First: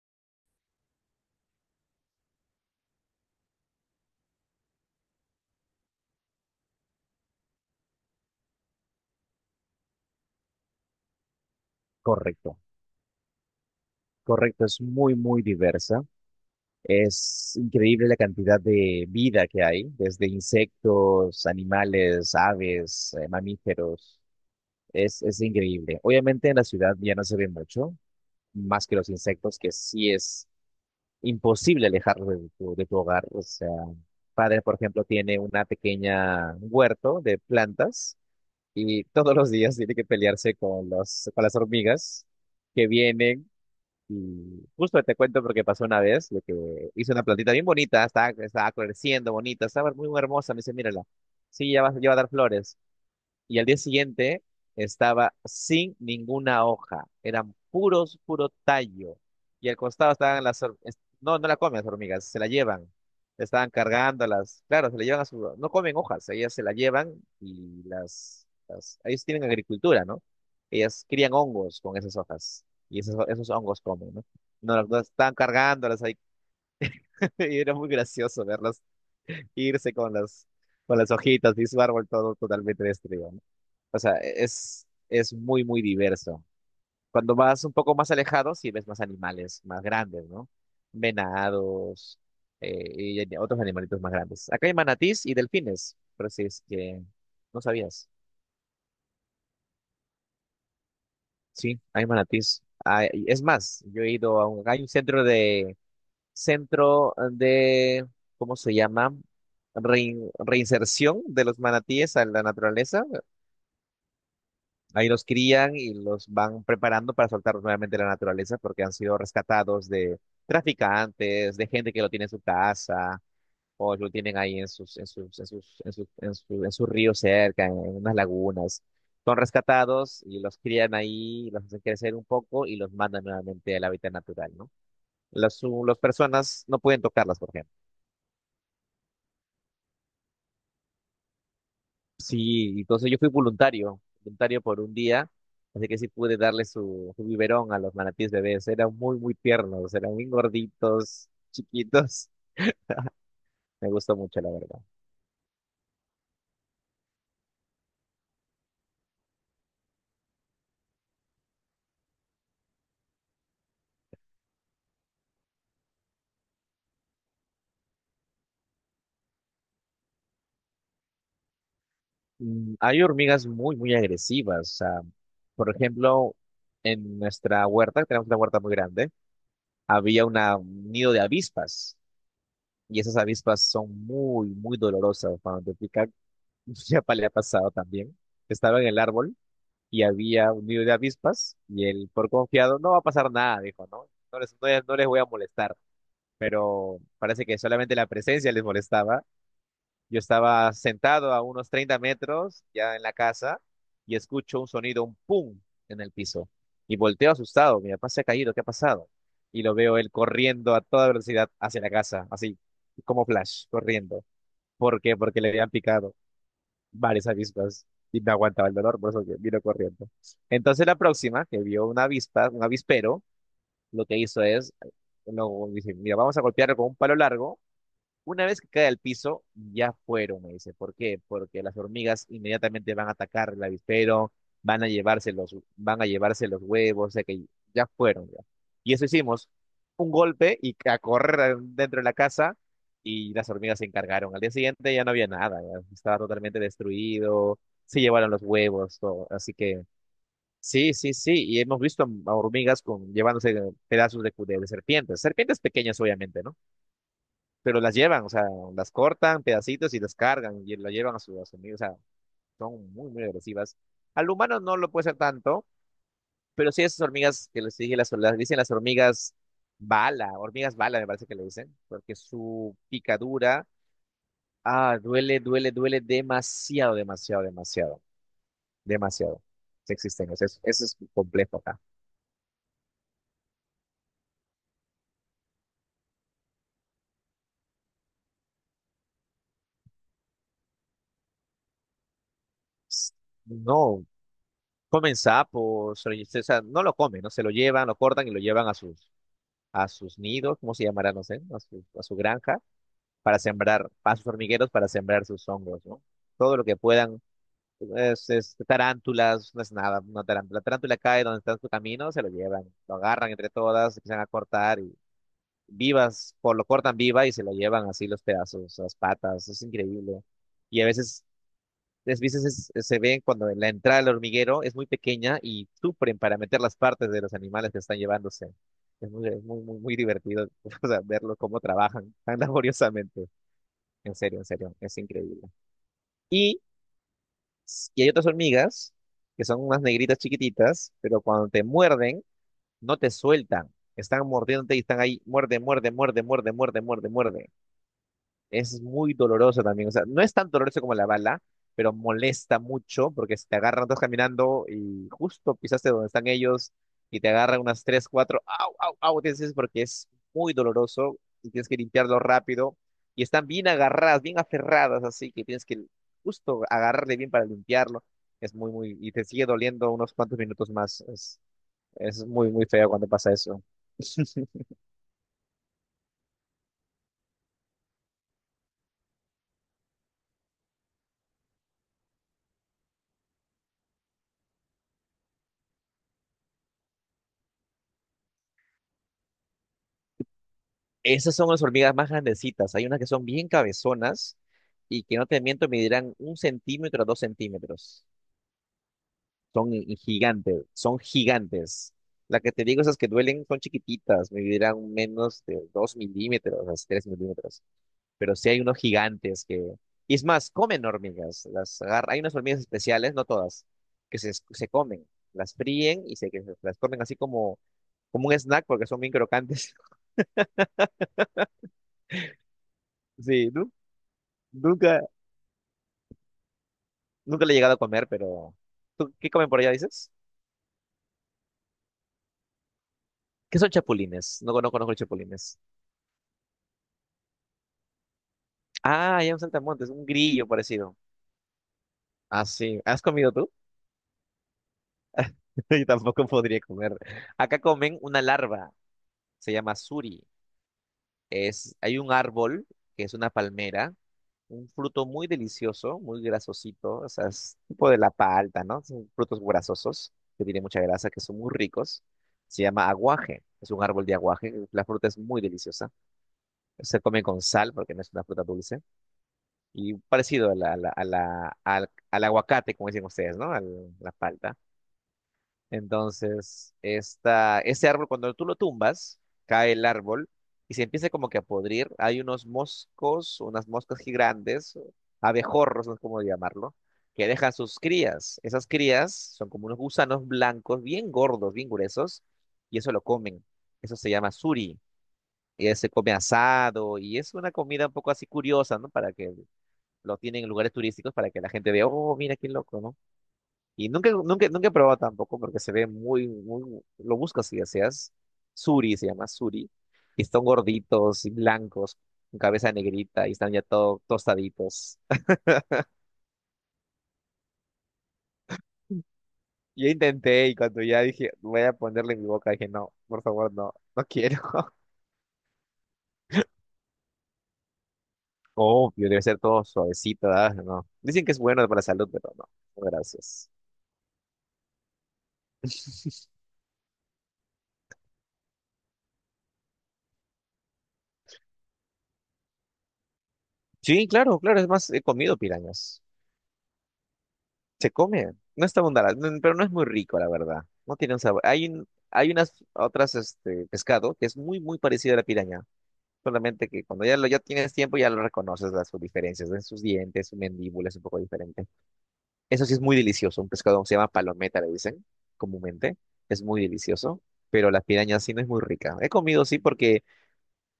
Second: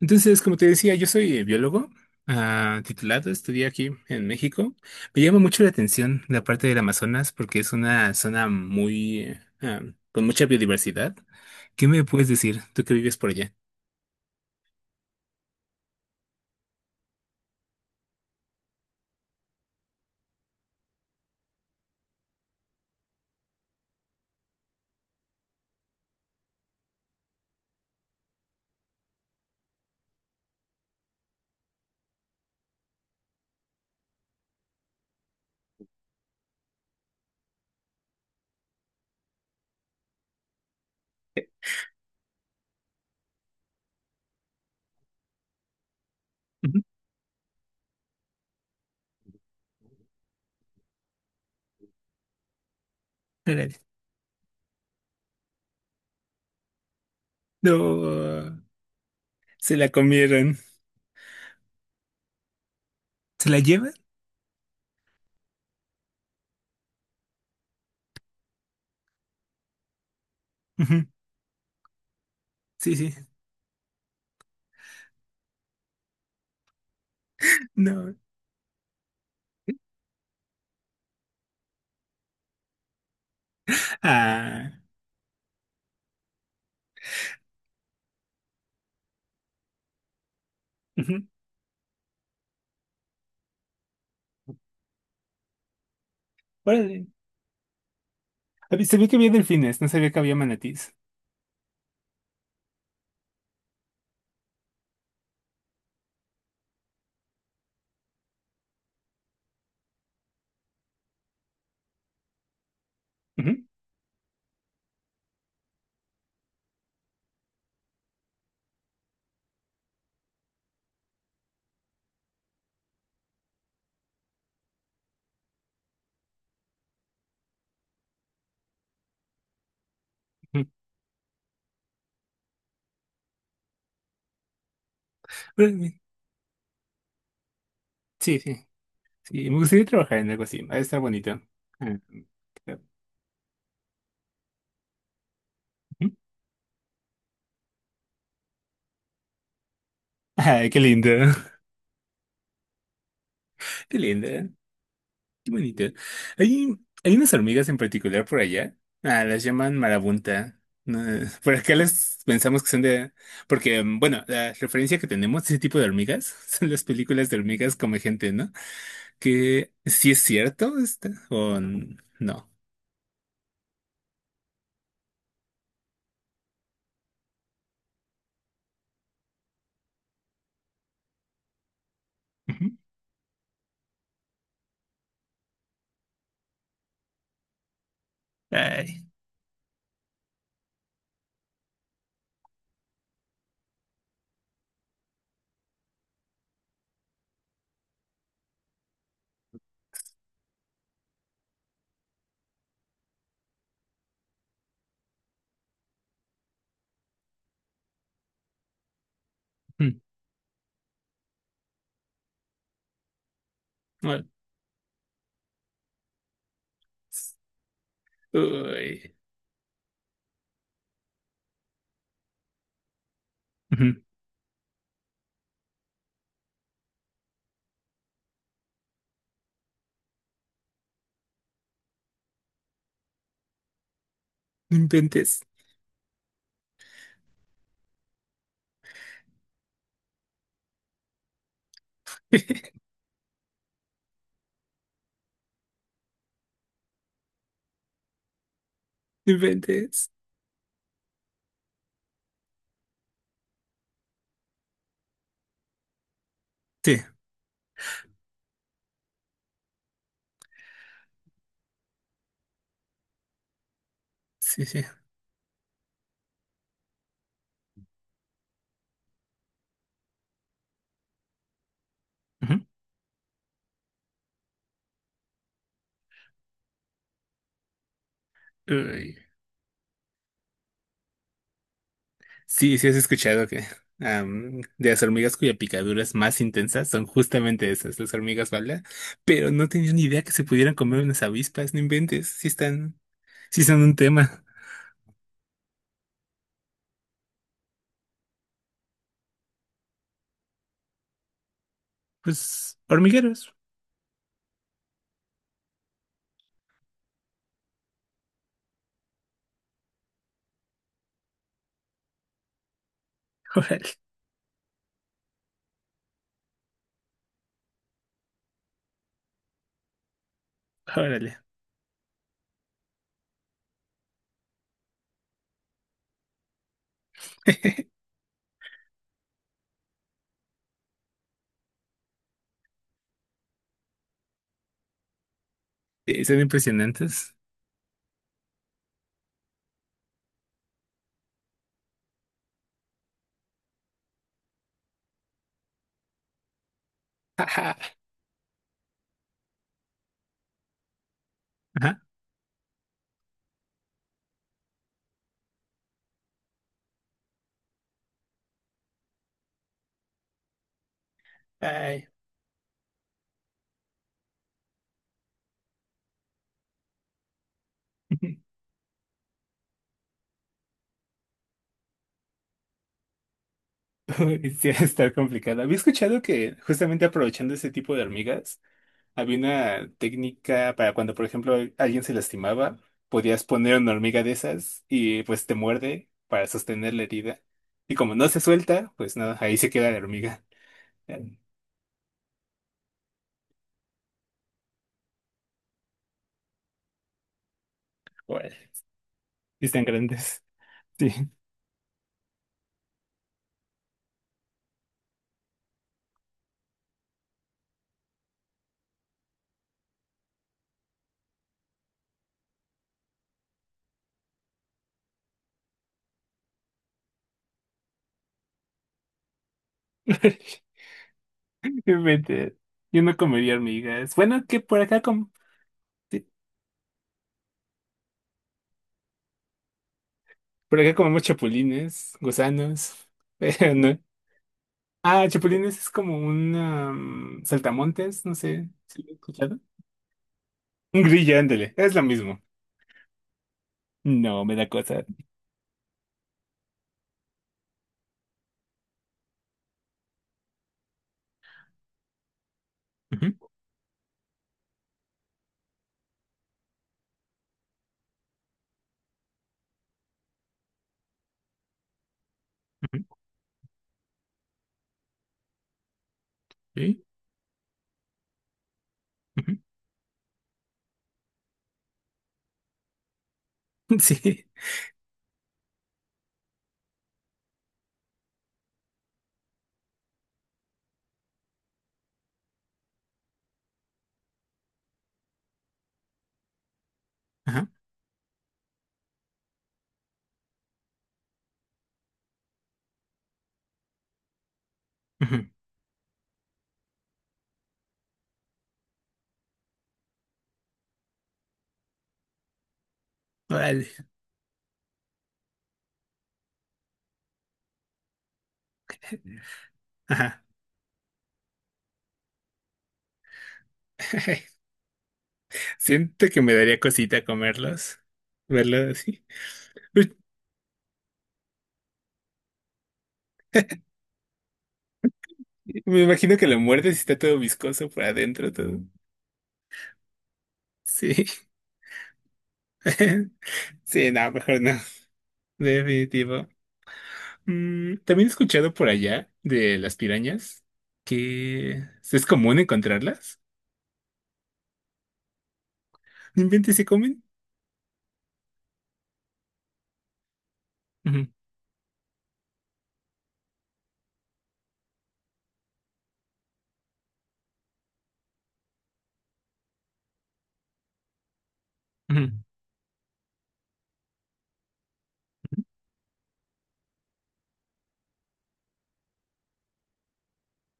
Entonces, como te decía, yo soy biólogo titulado, estudié aquí en México. Me llama mucho la atención la parte del Amazonas porque es una zona muy con mucha biodiversidad. ¿Qué me puedes Correcto, decir, tú que vives por allá? correcto, es muy, muy diversa. Es increíble la cantidad de vida que hay, desde insectos, animales, aves, mamíferos. Es increíble. Obviamente en la ciudad ya no se ve mucho, más que los insectos, que sí es imposible alejarlos de tu hogar. O sea, padre, por ejemplo, tiene una pequeña huerto de plantas y todos los días tiene que pelearse con las hormigas que vienen. Y justo te cuento porque pasó una vez de Ujú. que hice una plantita bien bonita, estaba creciendo bonita, estaba muy hermosa. Me dice, mírala, sí, ya va a dar flores. Y al Órale. día siguiente estaba sin ninguna hoja. Eran puro No, tallo. Y se al la costado estaban comieron. las No, no la comen las hormigas, se la llevan. ¿Se la Estaban llevan? cargándolas. Claro, se la llevan a su. No comen hojas, ellas se la llevan y ellos tienen agricultura, ¿no? Ujú. Ellas crían hongos con esas hojas. Sí, Y sí. esos hongos comen, ¿no? No, no, estaban cargándolas ahí. Y era muy No. gracioso verlas irse con las hojitas y su árbol todo totalmente destruido, ¿no? O sea, Ah. es muy, muy diverso. Cuando vas un poco más alejado, sí ves más animales más grandes, ¿no? Ujú. Venados, otros animalitos más grandes. Acá hay manatís y delfines, pero si es que Órale. no sabías. Sabía que había delfines, no sabía que había manatís. Sí, hay manatís. Ah, es más, yo he ido a un, hay un centro de, ¿cómo se llama? Reinserción de los manatíes a la naturaleza. Ujú. Ahí los crían y los van preparando para soltarlos nuevamente a la naturaleza porque han sido rescatados de traficantes, de gente que lo tiene en su casa o lo tienen ahí en sus, en sus, en sus, en sus, en su- en sus ríos cerca, en unas lagunas. Son rescatados y los Ujú. crían ahí, los hacen crecer un poco y los mandan nuevamente al hábitat natural, ¿no? Órale. Las personas no pueden tocarlas, por ejemplo. Sí, sí. Sí, me gustaría trabajar en algo así. Ha de estar bonito. Ah, Sí, claro. entonces yo fui voluntario por un día, así que sí Ujú. pude darle su biberón a los manatíes bebés. Eran muy, muy tiernos, eran muy Ay, qué lindo. gorditos, chiquitos. Me Qué gustó lindo. mucho, la verdad. Qué bonito. Hay, hay unas hormigas en particular por allá. Ah, las llaman marabunta. No, por acá las pensamos que son de... Porque, mm, bueno, la referencia que tenemos de ese tipo de hormigas son las películas de hormigas come gente, ¿no? Que sí es cierto esta, o no. Hay hormigas muy, muy agresivas. O sea, por ejemplo, en nuestra huerta, tenemos una huerta muy grande, había un nido de avispas. Ujú. Y esas avispas son muy, muy dolorosas cuando te pican. Ya le ha pasado también. Estaba en el Ay. árbol y había un nido de avispas y él por confiado no va a pasar nada, dijo, ¿no? No les voy a molestar, pero parece que solamente la presencia les molestaba. Yo estaba sentado a unos 30 metros ya en la casa y escucho un sonido, un pum en el piso y volteo asustado, mi papá se ha caído, ¿qué ha pasado? Y lo Mm. veo él corriendo a toda velocidad hacia la casa, así como flash, No. corriendo. ¿Por qué? Porque le habían picado varias avispas y me aguantaba el dolor, por Uy. eso que vino corriendo. Entonces la próxima, que vio una avispa, un avispero, Ujú. lo que hizo es, lo, dice, mira, vamos a golpearlo con un palo largo una vez que cae al piso, ya fueron, me dice. ¿Por qué? Porque las hormigas inmediatamente van a atacar el avispero, ¡No van a llevarse inventes! Los huevos, o sea que ya fueron, ya. Y eso hicimos, un golpe y a correr dentro de la casa y las hormigas se encargaron. Al día siguiente ya no había nada, ya estaba totalmente destruido, se llevaron los huevos, todo. ¡No Así que inventes! sí, sí, sí, y hemos visto a hormigas llevándose pedazos de serpientes, serpientes pequeñas obviamente, ¿no? Sí, Pero las llevan, o sea, las cortan pedacitos y las cargan y lo llevan a sus hormigas, o sea, son muy, muy agresivas. Al humano sí, no sí. lo puede ser tanto, pero sí esas hormigas que les dije, las dicen las hormigas bala, me parece que le dicen, porque Ujú. su picadura, ah, duele, duele, duele demasiado, demasiado, demasiado, Uy. demasiado. Sí existen, o sea, eso es complejo acá. Sí, sí, has escuchado que de las hormigas cuya picadura es más intensa son justamente esas, las hormigas bala, pero no tenía ni idea que se pudieran comer unas avispas, no inventes, sí están, sí son un No, tema. comen sapos, o sea, no lo comen, ¿no? Se lo llevan, lo cortan y lo llevan a sus nidos, ¿cómo se llamará? No sé, a su granja, Pues para hormigueros. sembrar, a sus hormigueros para sembrar sus hongos, ¿no? Todo lo que puedan, es tarántulas, no es nada, una tarántula. La tarántula cae donde está en su camino, se lo llevan, lo agarran entre Órale, todas, empiezan a cortar y vivas, por lo cortan viva y se lo llevan así los pedazos, las patas, es increíble. Y a veces órale. las se ven cuando la entrada al hormiguero es muy pequeña y sufren para meter las partes de los animales que están llevándose. Es muy, muy, muy divertido, o sea, verlo cómo trabajan tan laboriosamente. En serio, es increíble. Sí, son Y, impresionantes. Y hay otras hormigas que son unas negritas chiquititas, pero cuando te muerden, no te sueltan. Están mordiéndote y están ahí, muerde, muerde, muerde, muerde, muerde, muerde, muerde. Ajá. Es muy doloroso también. O sea, no es tan doloroso como la bala, pero Ajá. molesta mucho porque si te agarran, todos caminando y justo pisaste donde están ellos y te agarran unas tres, cuatro, au, au, au, tienes que decir porque es muy doloroso y tienes que Ay. limpiarlo rápido. Y están bien agarradas, bien aferradas, así que tienes que justo agarrarle bien para limpiarlo. Es muy, muy, y te sigue doliendo unos cuantos minutos más. Es muy, muy feo cuando pasa eso. Uy, sí, va a estar complicado. Había escuchado que justamente aprovechando ese tipo de hormigas, había una técnica para cuando, por ejemplo, alguien se lastimaba, podías poner una hormiga de esas y pues te muerde para sostener la herida. Y como no se suelta, pues nada, ahí se queda la hormiga. Esas Eh, son las hormigas más grandecitas. Hay unas que son bien cabezonas y que no te miento, medirán 1 centímetro a 2 centímetros. Órale. Y están grandes. Gigantes, son Sí. gigantes. La que te digo, esas que duelen son chiquititas, medirán menos de 2 milímetros, así, 3 milímetros. Pero sí hay unos gigantes que. Y es más, comen hormigas. Hay unas hormigas especiales, no todas, que se comen. Las fríen y las comen así como, como un snack porque son bien crocantes. Qué mente. Yo no Sí, comería ¿no? hormigas. Bueno, que por Nunca, acá sí, nunca le he llegado a comer, pero. ¿Tú qué comen por allá, dices? por acá comemos chapulines, gusanos. ¿Qué son Pero no. chapulines? No, no conozco los Ah, chapulines. chapulines es como un saltamontes, no sé. ¿Si lo he Ah, ya un escuchado? saltamontes, un grillo parecido. Un grillo, ándale. Es lo mismo. Ah, sí. ¿Has comido tú? No, me da cosa. Yo tampoco podría comer. Acá comen una larva, se llama suri. Es, hay un árbol que es una Ujú, palmera, un fruto muy delicioso, muy grasosito, o sea, es tipo de la palta, ¿no? Son frutos grasosos que tienen mucha grasa, que son muy ricos. Se llama ujú, aguaje, es un árbol de aguaje, la fruta es muy deliciosa. Se sí, come con sal porque no es una fruta dulce. ujú. Y parecido a al aguacate, como dicen ustedes, ¿no? La Sí. palta. Entonces, este árbol, cuando tú lo tumbas, cae el árbol y se empieza como que a podrir. Hay unos moscos, unas moscas gigantes, abejorros, no sé cómo llamarlo, que dejan Ajá, sus crías. Esas crías son como unos gusanos blancos, bien gordos, bien gruesos, y eso lo comen. Eso se llama suri ujú. y se come asado y es una comida un poco así curiosa, ¿no? Para que lo tienen en lugares turísticos para que la gente vea, oh, mira qué loco, ¿no? Y Vale. nunca, nunca, nunca he probado tampoco porque se ve lo buscas si deseas. Suri se llama Suri. Y Ajá. están gorditos y blancos, con cabeza negrita y están ya todo tostaditos. Siento que me daría cosita comerlos. Verlo así. Yo Uy, intenté y cuando ya dije, voy a ponerle en mi boca, dije, no, por favor, no, no quiero. me imagino que lo muerdes y está todo viscoso por adentro, todo. Obvio, debe ser todo suavecito, ¿verdad? No. Dicen que es Sí. bueno para la salud, pero no, no, gracias. Sí, no, mejor no. Definitivo. Mm, también he escuchado por allá de las pirañas que es común encontrarlas. Sí, claro, claro, es más, he comido pirañas. ¡No inventes! ¿Se comen? Se come, no está abundante, no, pero no es muy rico, la verdad. No tiene un Ujú, sabor. Hay unas otras este pescado que es muy muy parecido a la piraña, solamente que cuando ya tienes tiempo ya lo reconoces las sus diferencias, en sus dientes, su mandíbula es un poco diferente. ujú. Eso sí es muy delicioso, un pescado se llama palometa, le dicen comúnmente, es muy delicioso, pero la piraña sí no es muy rica. He comido sí porque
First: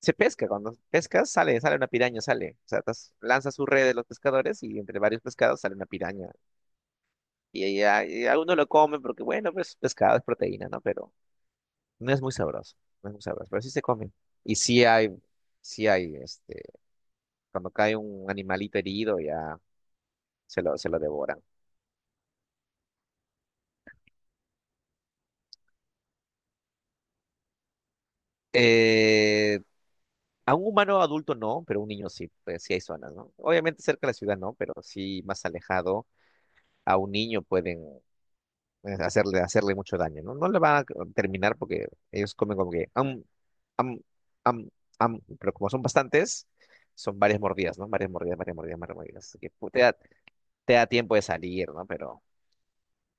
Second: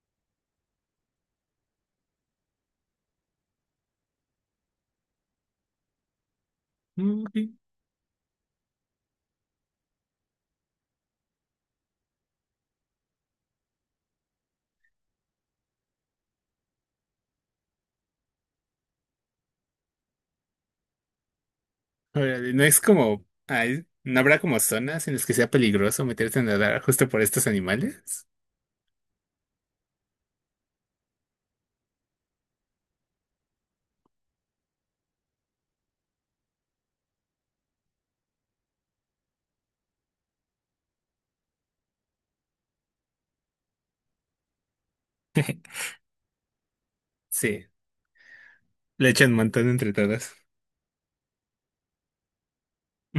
se pesca, cuando pescas sale una piraña, sale. O sea, lanzas su red de los pescadores y entre varios pescados sale una piraña. Mm, ok. Y algunos lo comen porque, bueno, pues pescado es proteína, ¿no? Pero no es muy sabroso, no es muy sabroso, pero sí se comen. Y sí hay, este, cuando cae un animalito herido ya se lo devoran. Órale. No es como, ay, no habrá como zonas en las que sea peligroso meterte a nadar justo por estos animales. Eh, a un humano adulto no, pero un niño sí, pues sí hay zonas, ¿no? Obviamente cerca de la ciudad no, pero sí más alejado. A un niño pueden hacerle mucho daño, ¿no? No le van a terminar porque ellos comen como que, am, am, pero como son bastantes, son varias Sí, mordidas, ¿no? Varias mordidas, varias mordidas, varias le mordidas. echan un Así que montón entre todas. te da tiempo de salir, ¿no? Pero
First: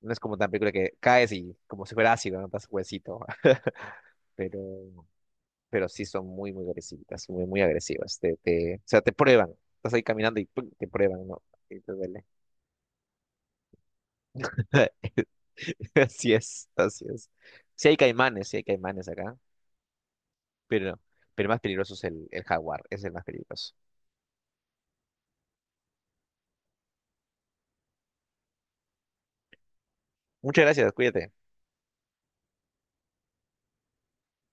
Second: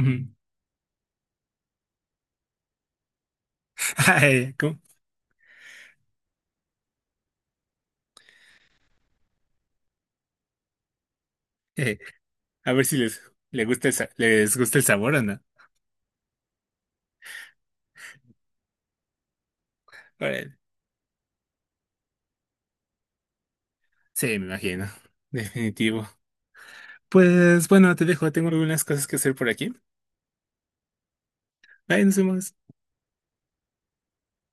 no es como tan película que caes y como si fuera ácido, ¿no? Das huesito. Ay, Pero, ¿cómo? pero sí son muy, muy agresivas, muy, muy agresivas. O sea, te prueban. Estás ahí caminando y ¡pum! Te prueban, ¿no? Y te Eh, duele. a ver si les, le gusta el, les gusta el sabor o no. Así es, así es. Sí hay caimanes acá. Órale. Pero, pero el más peligroso es el jaguar, es el más peligroso. Sí, me imagino. Definitivo. Pues bueno, te dejo. Tengo algunas cosas que hacer por aquí. Muchas gracias, cuídate. Bye, nos vemos.